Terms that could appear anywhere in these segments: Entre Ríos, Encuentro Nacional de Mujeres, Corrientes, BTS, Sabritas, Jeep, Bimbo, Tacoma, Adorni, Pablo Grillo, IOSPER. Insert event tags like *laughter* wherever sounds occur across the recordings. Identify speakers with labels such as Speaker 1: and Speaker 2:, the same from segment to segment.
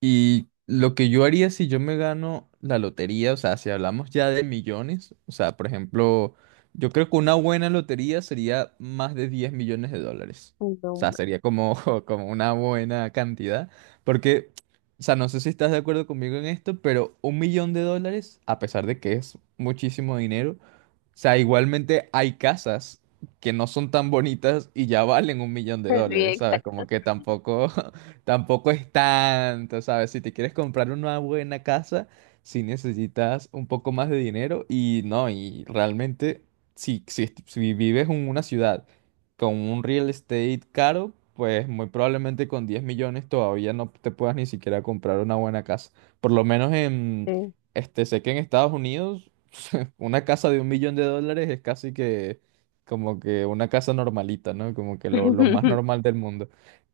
Speaker 1: Y lo que yo haría si yo me gano la lotería, o sea, si hablamos ya de millones, o sea, por ejemplo, yo creo que una buena lotería sería más de $10 millones. O
Speaker 2: No,
Speaker 1: sea,
Speaker 2: ma-
Speaker 1: sería como, *laughs* como una buena cantidad. Porque, o sea, no sé si estás de acuerdo conmigo en esto, pero $1 millón, a pesar de que es muchísimo dinero, o sea, igualmente hay casas que no son tan bonitas y ya valen $1 millón,
Speaker 2: directa.
Speaker 1: ¿sabes? Como que tampoco, *laughs* tampoco es tanto, ¿sabes? Si te quieres comprar una buena casa, sí necesitas un poco más de dinero y no, y realmente, si vives en una ciudad con un real estate caro, pues muy probablemente con 10 millones todavía no te puedas ni siquiera comprar una buena casa. Por lo menos en,
Speaker 2: eh.
Speaker 1: este, Sé que en Estados Unidos... *laughs* una casa de $1 millón es casi que como que una casa normalita, ¿no? Como que lo
Speaker 2: Ujú.
Speaker 1: más normal del mundo.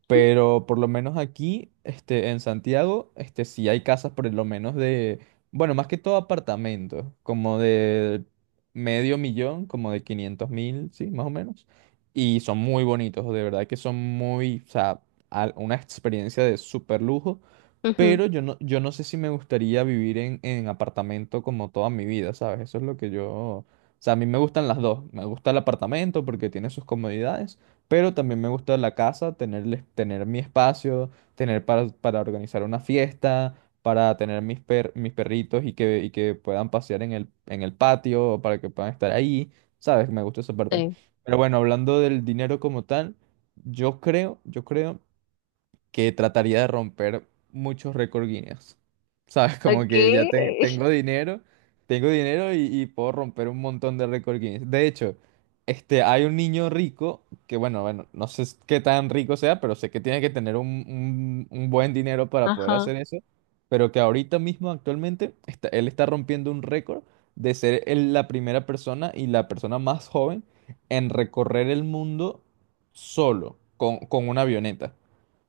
Speaker 1: Pero por lo menos aquí, este, en Santiago, este, sí hay casas por lo menos de, bueno, más que todo apartamentos, como de medio millón, como de 500.000, sí, más o menos. Y son muy bonitos, de verdad que son muy, o sea, una experiencia de súper lujo.
Speaker 2: *laughs*
Speaker 1: Pero yo no sé si me gustaría vivir en apartamento como toda mi vida, ¿sabes? Eso es lo que yo... O sea, a mí me gustan las dos. Me gusta el apartamento porque tiene sus comodidades, pero también me gusta la casa, tener, tener mi espacio, tener para organizar una fiesta, para tener mis perritos y que puedan pasear en en el patio, para que puedan estar ahí, ¿sabes? Me gusta esa parte.
Speaker 2: eh.
Speaker 1: Pero bueno, hablando del dinero como tal, yo creo que trataría de romper muchos récord Guinness. *laughs* ¿Sabes? Como
Speaker 2: Ok.
Speaker 1: que tengo dinero y puedo romper un montón de récord Guinness. De hecho, este, hay un niño rico que, bueno, no sé s- qué tan rico sea, pero sé que tiene que tener un buen dinero para poder
Speaker 2: Ajá.
Speaker 1: hacer eso. Pero que ahorita mismo, actualmente, él está rompiendo un récord de ser la primera persona y la persona más joven en recorrer el mundo solo, con una avioneta.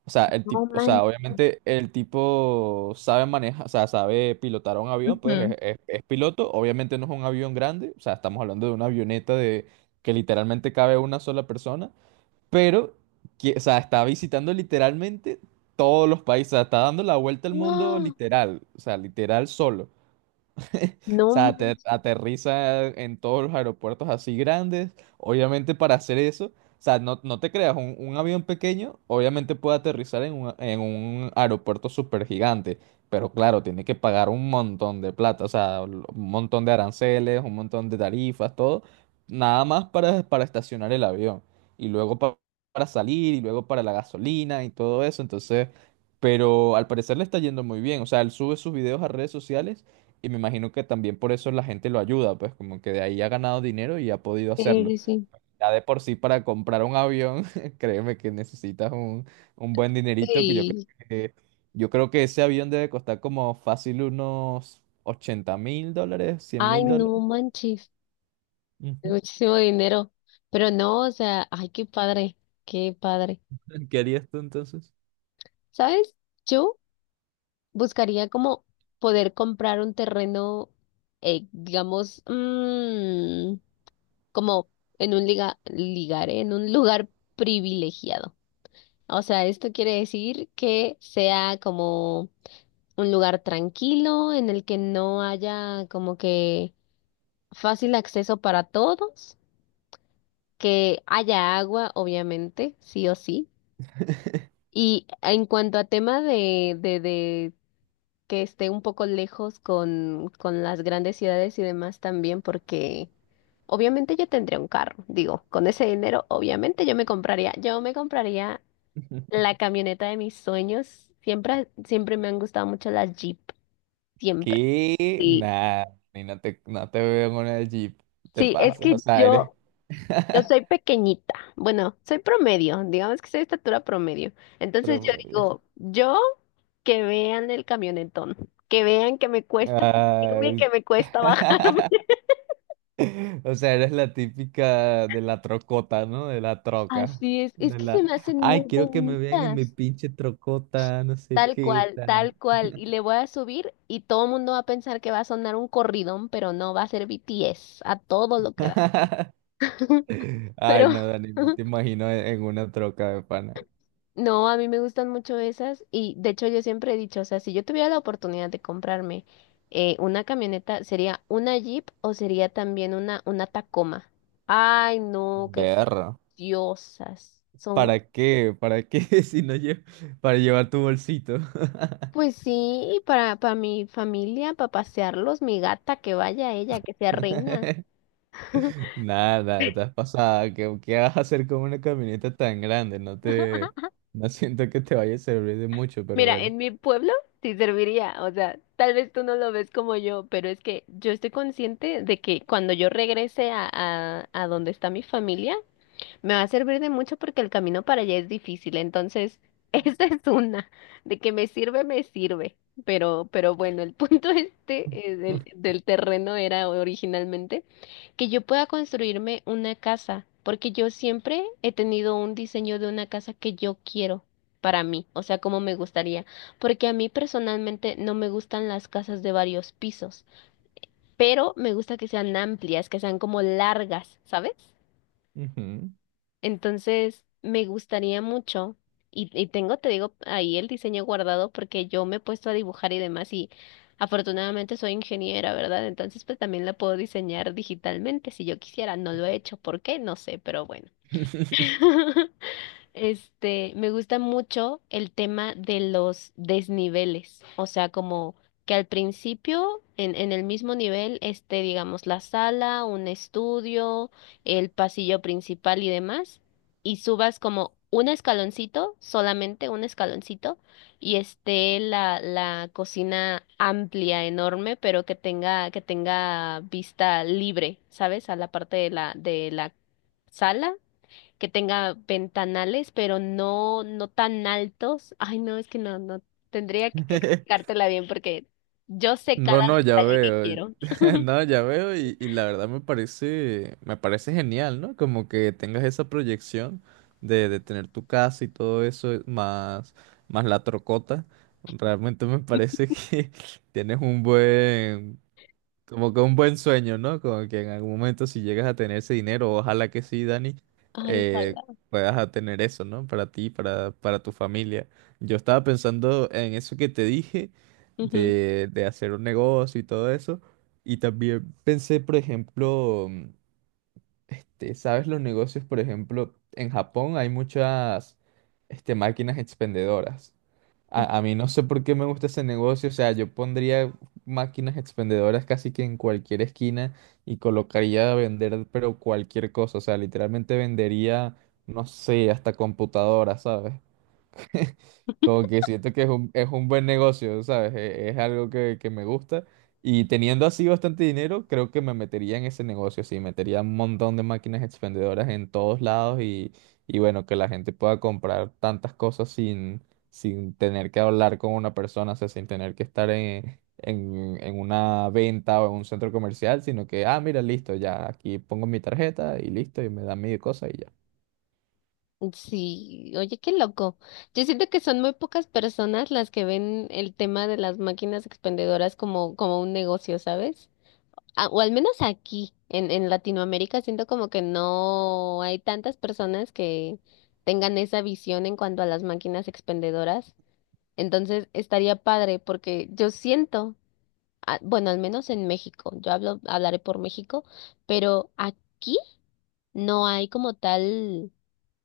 Speaker 1: O sea, el
Speaker 2: No
Speaker 1: tipo, o
Speaker 2: manches.
Speaker 1: sea, obviamente el tipo sabe manejar, o sea, sabe pilotar un avión, pues
Speaker 2: Ujú.
Speaker 1: es piloto. Obviamente no es un avión grande, o sea, estamos hablando de una avioneta de que literalmente cabe una sola persona, pero, o sea, está visitando literalmente todos los países, o sea, está dando la vuelta al mundo
Speaker 2: No,
Speaker 1: literal, o sea, literal solo. *laughs* O
Speaker 2: no
Speaker 1: sea,
Speaker 2: manches.
Speaker 1: aterriza en todos los aeropuertos así grandes. Obviamente para hacer eso, o sea, no te creas, un avión pequeño obviamente puede aterrizar en en un aeropuerto súper gigante, pero claro, tiene que pagar un montón de plata, o sea, un montón de aranceles, un montón de tarifas, todo, nada más para estacionar el avión. Y para salir, y luego para la gasolina y todo eso, entonces... Pero al parecer le está yendo muy bien. O sea, él sube sus videos a redes sociales y me imagino que también por eso la gente lo ayuda, pues como que de ahí ha ganado dinero y ha podido hacerlo.
Speaker 2: Sí. sí
Speaker 1: Ya de por sí para comprar un avión, *laughs* créeme que necesitas un buen dinerito.
Speaker 2: sí
Speaker 1: Que, yo creo que ese avión debe costar como fácil unos $80.000, cien
Speaker 2: Ay,
Speaker 1: mil dólares.
Speaker 2: no manches.
Speaker 1: Ujú.
Speaker 2: Muchísimo dinero. Pero no, o sea, ay, qué padre. Qué padre.
Speaker 1: *laughs* ¿Qué harías tú entonces?
Speaker 2: ¿Sabes? Yo buscaría como poder comprar un terreno, digamos, mm, como en un ligar, en un lugar privilegiado. O sea, esto quiere decir que sea como un lugar tranquilo en el que no haya como que fácil acceso para todos, que haya agua, obviamente, sí o sí. Y en cuanto a tema de que esté un poco lejos con las grandes ciudades y demás también, porque obviamente yo tendría un carro, digo, con ese dinero, obviamente yo me compraría
Speaker 1: *laughs*
Speaker 2: la camioneta de mis sueños. Siempre, siempre me han gustado mucho las Jeep. Siempre.
Speaker 1: ¿Qué?
Speaker 2: Sí,
Speaker 1: Nada, ni no te, no te veo en una Jeep. Te
Speaker 2: sí, es
Speaker 1: pasas, o
Speaker 2: que
Speaker 1: sea, eres
Speaker 2: yo soy
Speaker 1: *laughs*
Speaker 2: pequeñita. Bueno, soy promedio. Digamos que soy de estatura promedio. Entonces yo
Speaker 1: promedio.
Speaker 2: digo, yo que vean el camionetón. Que vean que me cuesta subirme,
Speaker 1: Ay.
Speaker 2: que me cuesta bajarme.
Speaker 1: *laughs* O sea, eres la típica de la trocota, ¿no? De la
Speaker 2: *laughs*
Speaker 1: troca.
Speaker 2: Así es. Es
Speaker 1: De
Speaker 2: que
Speaker 1: la,
Speaker 2: se me hacen
Speaker 1: ay,
Speaker 2: muy
Speaker 1: quiero que me vean en mi
Speaker 2: bonitas.
Speaker 1: pinche trocota, no sé
Speaker 2: Tal
Speaker 1: qué
Speaker 2: cual,
Speaker 1: tal.
Speaker 2: tal cual. Y le voy a subir y todo el mundo va a pensar que va a sonar un corridón, pero no, va a ser BTS a todo lo que da.
Speaker 1: *laughs*
Speaker 2: *laughs*
Speaker 1: Ay,
Speaker 2: Pero
Speaker 1: no, Dani, no te imagino en una troca de pana.
Speaker 2: *laughs* no, a mí me gustan mucho esas y de hecho yo siempre he dicho, o sea, si yo tuviera la oportunidad de comprarme una camioneta, ¿sería una Jeep o sería también una Tacoma? Ay, no, qué
Speaker 1: Perro.
Speaker 2: diosas son.
Speaker 1: ¿Para qué? ¿Para qué *laughs* si no llevo? Para llevar tu bolsito.
Speaker 2: Pues sí, para mi familia, para pasearlos, mi gata, que vaya ella, que sea reina.
Speaker 1: *laughs* Nada, estás pasada. ¿Qué vas a hacer con una camioneta tan grande? No siento que te vaya a servir de mucho, pero
Speaker 2: Mira,
Speaker 1: bueno.
Speaker 2: en mi pueblo sí serviría, o sea, tal vez tú no lo ves como yo, pero es que yo estoy consciente de que cuando yo regrese a donde está mi familia, me va a servir de mucho porque el camino para allá es difícil, entonces *laughs* esa es una, de que me sirve, pero bueno, el punto *laughs*
Speaker 1: *laughs*
Speaker 2: del terreno era originalmente que yo pueda construirme una casa, porque yo siempre he tenido un diseño de una casa que yo quiero para mí, o sea, como me gustaría, porque a mí personalmente no me gustan las casas de varios pisos, pero me gusta que sean amplias, que sean como largas, ¿sabes?
Speaker 1: Ujú.
Speaker 2: Entonces, me gustaría mucho, y tengo, te digo, ahí el diseño guardado porque yo me he puesto a dibujar y demás, y afortunadamente soy ingeniera, ¿verdad? Entonces, pues también la puedo diseñar digitalmente si yo quisiera. No lo he hecho, ¿por qué? No sé, pero bueno.
Speaker 1: *laughs*
Speaker 2: *laughs* Este, me gusta mucho el tema de los desniveles, o sea, como que al principio, en el mismo nivel, esté, digamos, la sala, un estudio, el pasillo principal y demás, y subas como un escaloncito, solamente un escaloncito, y esté la cocina amplia, enorme, pero que tenga vista libre, ¿sabes? A la parte de de la sala que tenga ventanales, pero no, no tan altos. Ay, no, es que no, no, tendría que explicártela bien porque yo sé
Speaker 1: No,
Speaker 2: cada
Speaker 1: no, ya
Speaker 2: detalle que
Speaker 1: veo.
Speaker 2: quiero.
Speaker 1: *laughs*
Speaker 2: *laughs*
Speaker 1: No, ya veo y la verdad me parece genial, ¿no? Como que tengas esa proyección de tener tu casa y todo eso, más la trocota. Realmente me parece que *laughs* tienes como que un buen sueño, ¿no? Como que en algún momento si llegas a tener ese dinero, ojalá que sí, Dani,
Speaker 2: Ay,
Speaker 1: eh,
Speaker 2: ojalá.
Speaker 1: puedas a tener eso, ¿no? Para ti, para tu familia. Yo estaba pensando en eso que te dije,
Speaker 2: Ujú.
Speaker 1: de hacer un negocio y todo eso. Y también pensé, por ejemplo, este, ¿sabes los negocios? Por ejemplo, en Japón hay muchas, este, máquinas expendedoras. A mí no sé por qué me gusta ese negocio, o sea, yo pondría máquinas expendedoras casi que en cualquier esquina y colocaría a vender, pero cualquier cosa, o sea, literalmente vendería, no sé, hasta computadoras, ¿sabes? *laughs* Como que siento que es un buen negocio, ¿sabes? Es, algo que me gusta. Y teniendo así bastante dinero, creo que me metería en ese negocio, sí. Metería un montón de máquinas expendedoras en todos lados y bueno, que la gente pueda comprar tantas cosas sin, sin tener que hablar con una persona, o sea, sin tener que estar en una venta o en un centro comercial, sino que, ah, mira, listo, ya aquí pongo mi tarjeta y listo, y me da mi cosa y ya.
Speaker 2: Sí, oye, qué loco. Yo siento que son muy pocas personas las que ven el tema de las máquinas expendedoras como, como un negocio, ¿sabes? Ah, o al menos aquí, en Latinoamérica, siento como que no hay tantas personas que tengan esa visión en cuanto a las máquinas expendedoras. Entonces estaría padre porque yo siento, ah, bueno, al menos en México, yo hablo, hablaré por México, pero aquí no hay como tal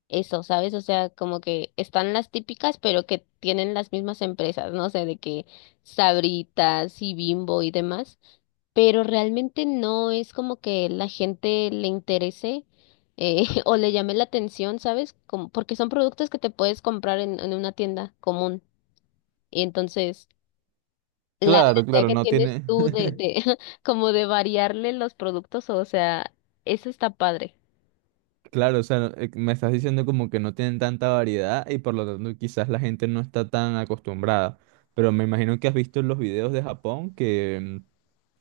Speaker 2: eso, ¿sabes? O sea, como que están las típicas, pero que tienen las mismas empresas, no sé, de que Sabritas y Bimbo y demás, pero realmente no es como que la gente le interese. *laughs* O le llame la atención, ¿sabes? Como, porque son productos que te puedes comprar en una tienda común. Y entonces, la
Speaker 1: Claro,
Speaker 2: idea
Speaker 1: claro,
Speaker 2: que
Speaker 1: no
Speaker 2: tienes
Speaker 1: tiene.
Speaker 2: tú
Speaker 1: *laughs*
Speaker 2: de *laughs* como de variarle los productos, o sea, eso está padre.
Speaker 1: Claro, o sea, me estás diciendo como que no tienen tanta variedad y por lo tanto quizás la gente no está tan acostumbrada. Pero me imagino que has visto los videos de Japón que, mm,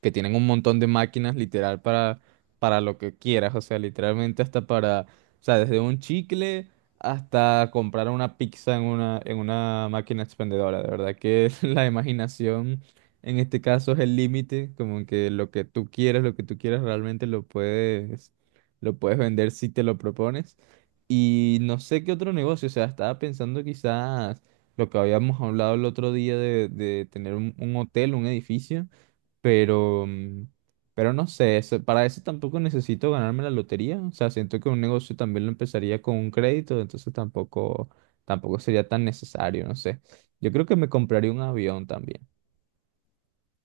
Speaker 1: que tienen un montón de máquinas literal para lo que quieras. O sea, literalmente hasta para, o sea, desde un chicle hasta comprar una pizza en una máquina expendedora. De verdad que *laughs* la imaginación en este caso es el límite, como que lo que tú quieres realmente lo puedes vender si te lo propones. Y no sé qué otro negocio, o sea, estaba pensando quizás lo que habíamos hablado el otro día de tener un hotel, un edificio, pero, mm, pero no sé, para eso tampoco necesito ganarme la lotería, o sea, siento que un negocio también lo empezaría con un crédito, entonces tampoco, tampoco sería tan necesario, no sé. Yo creo que me compraría un avión también.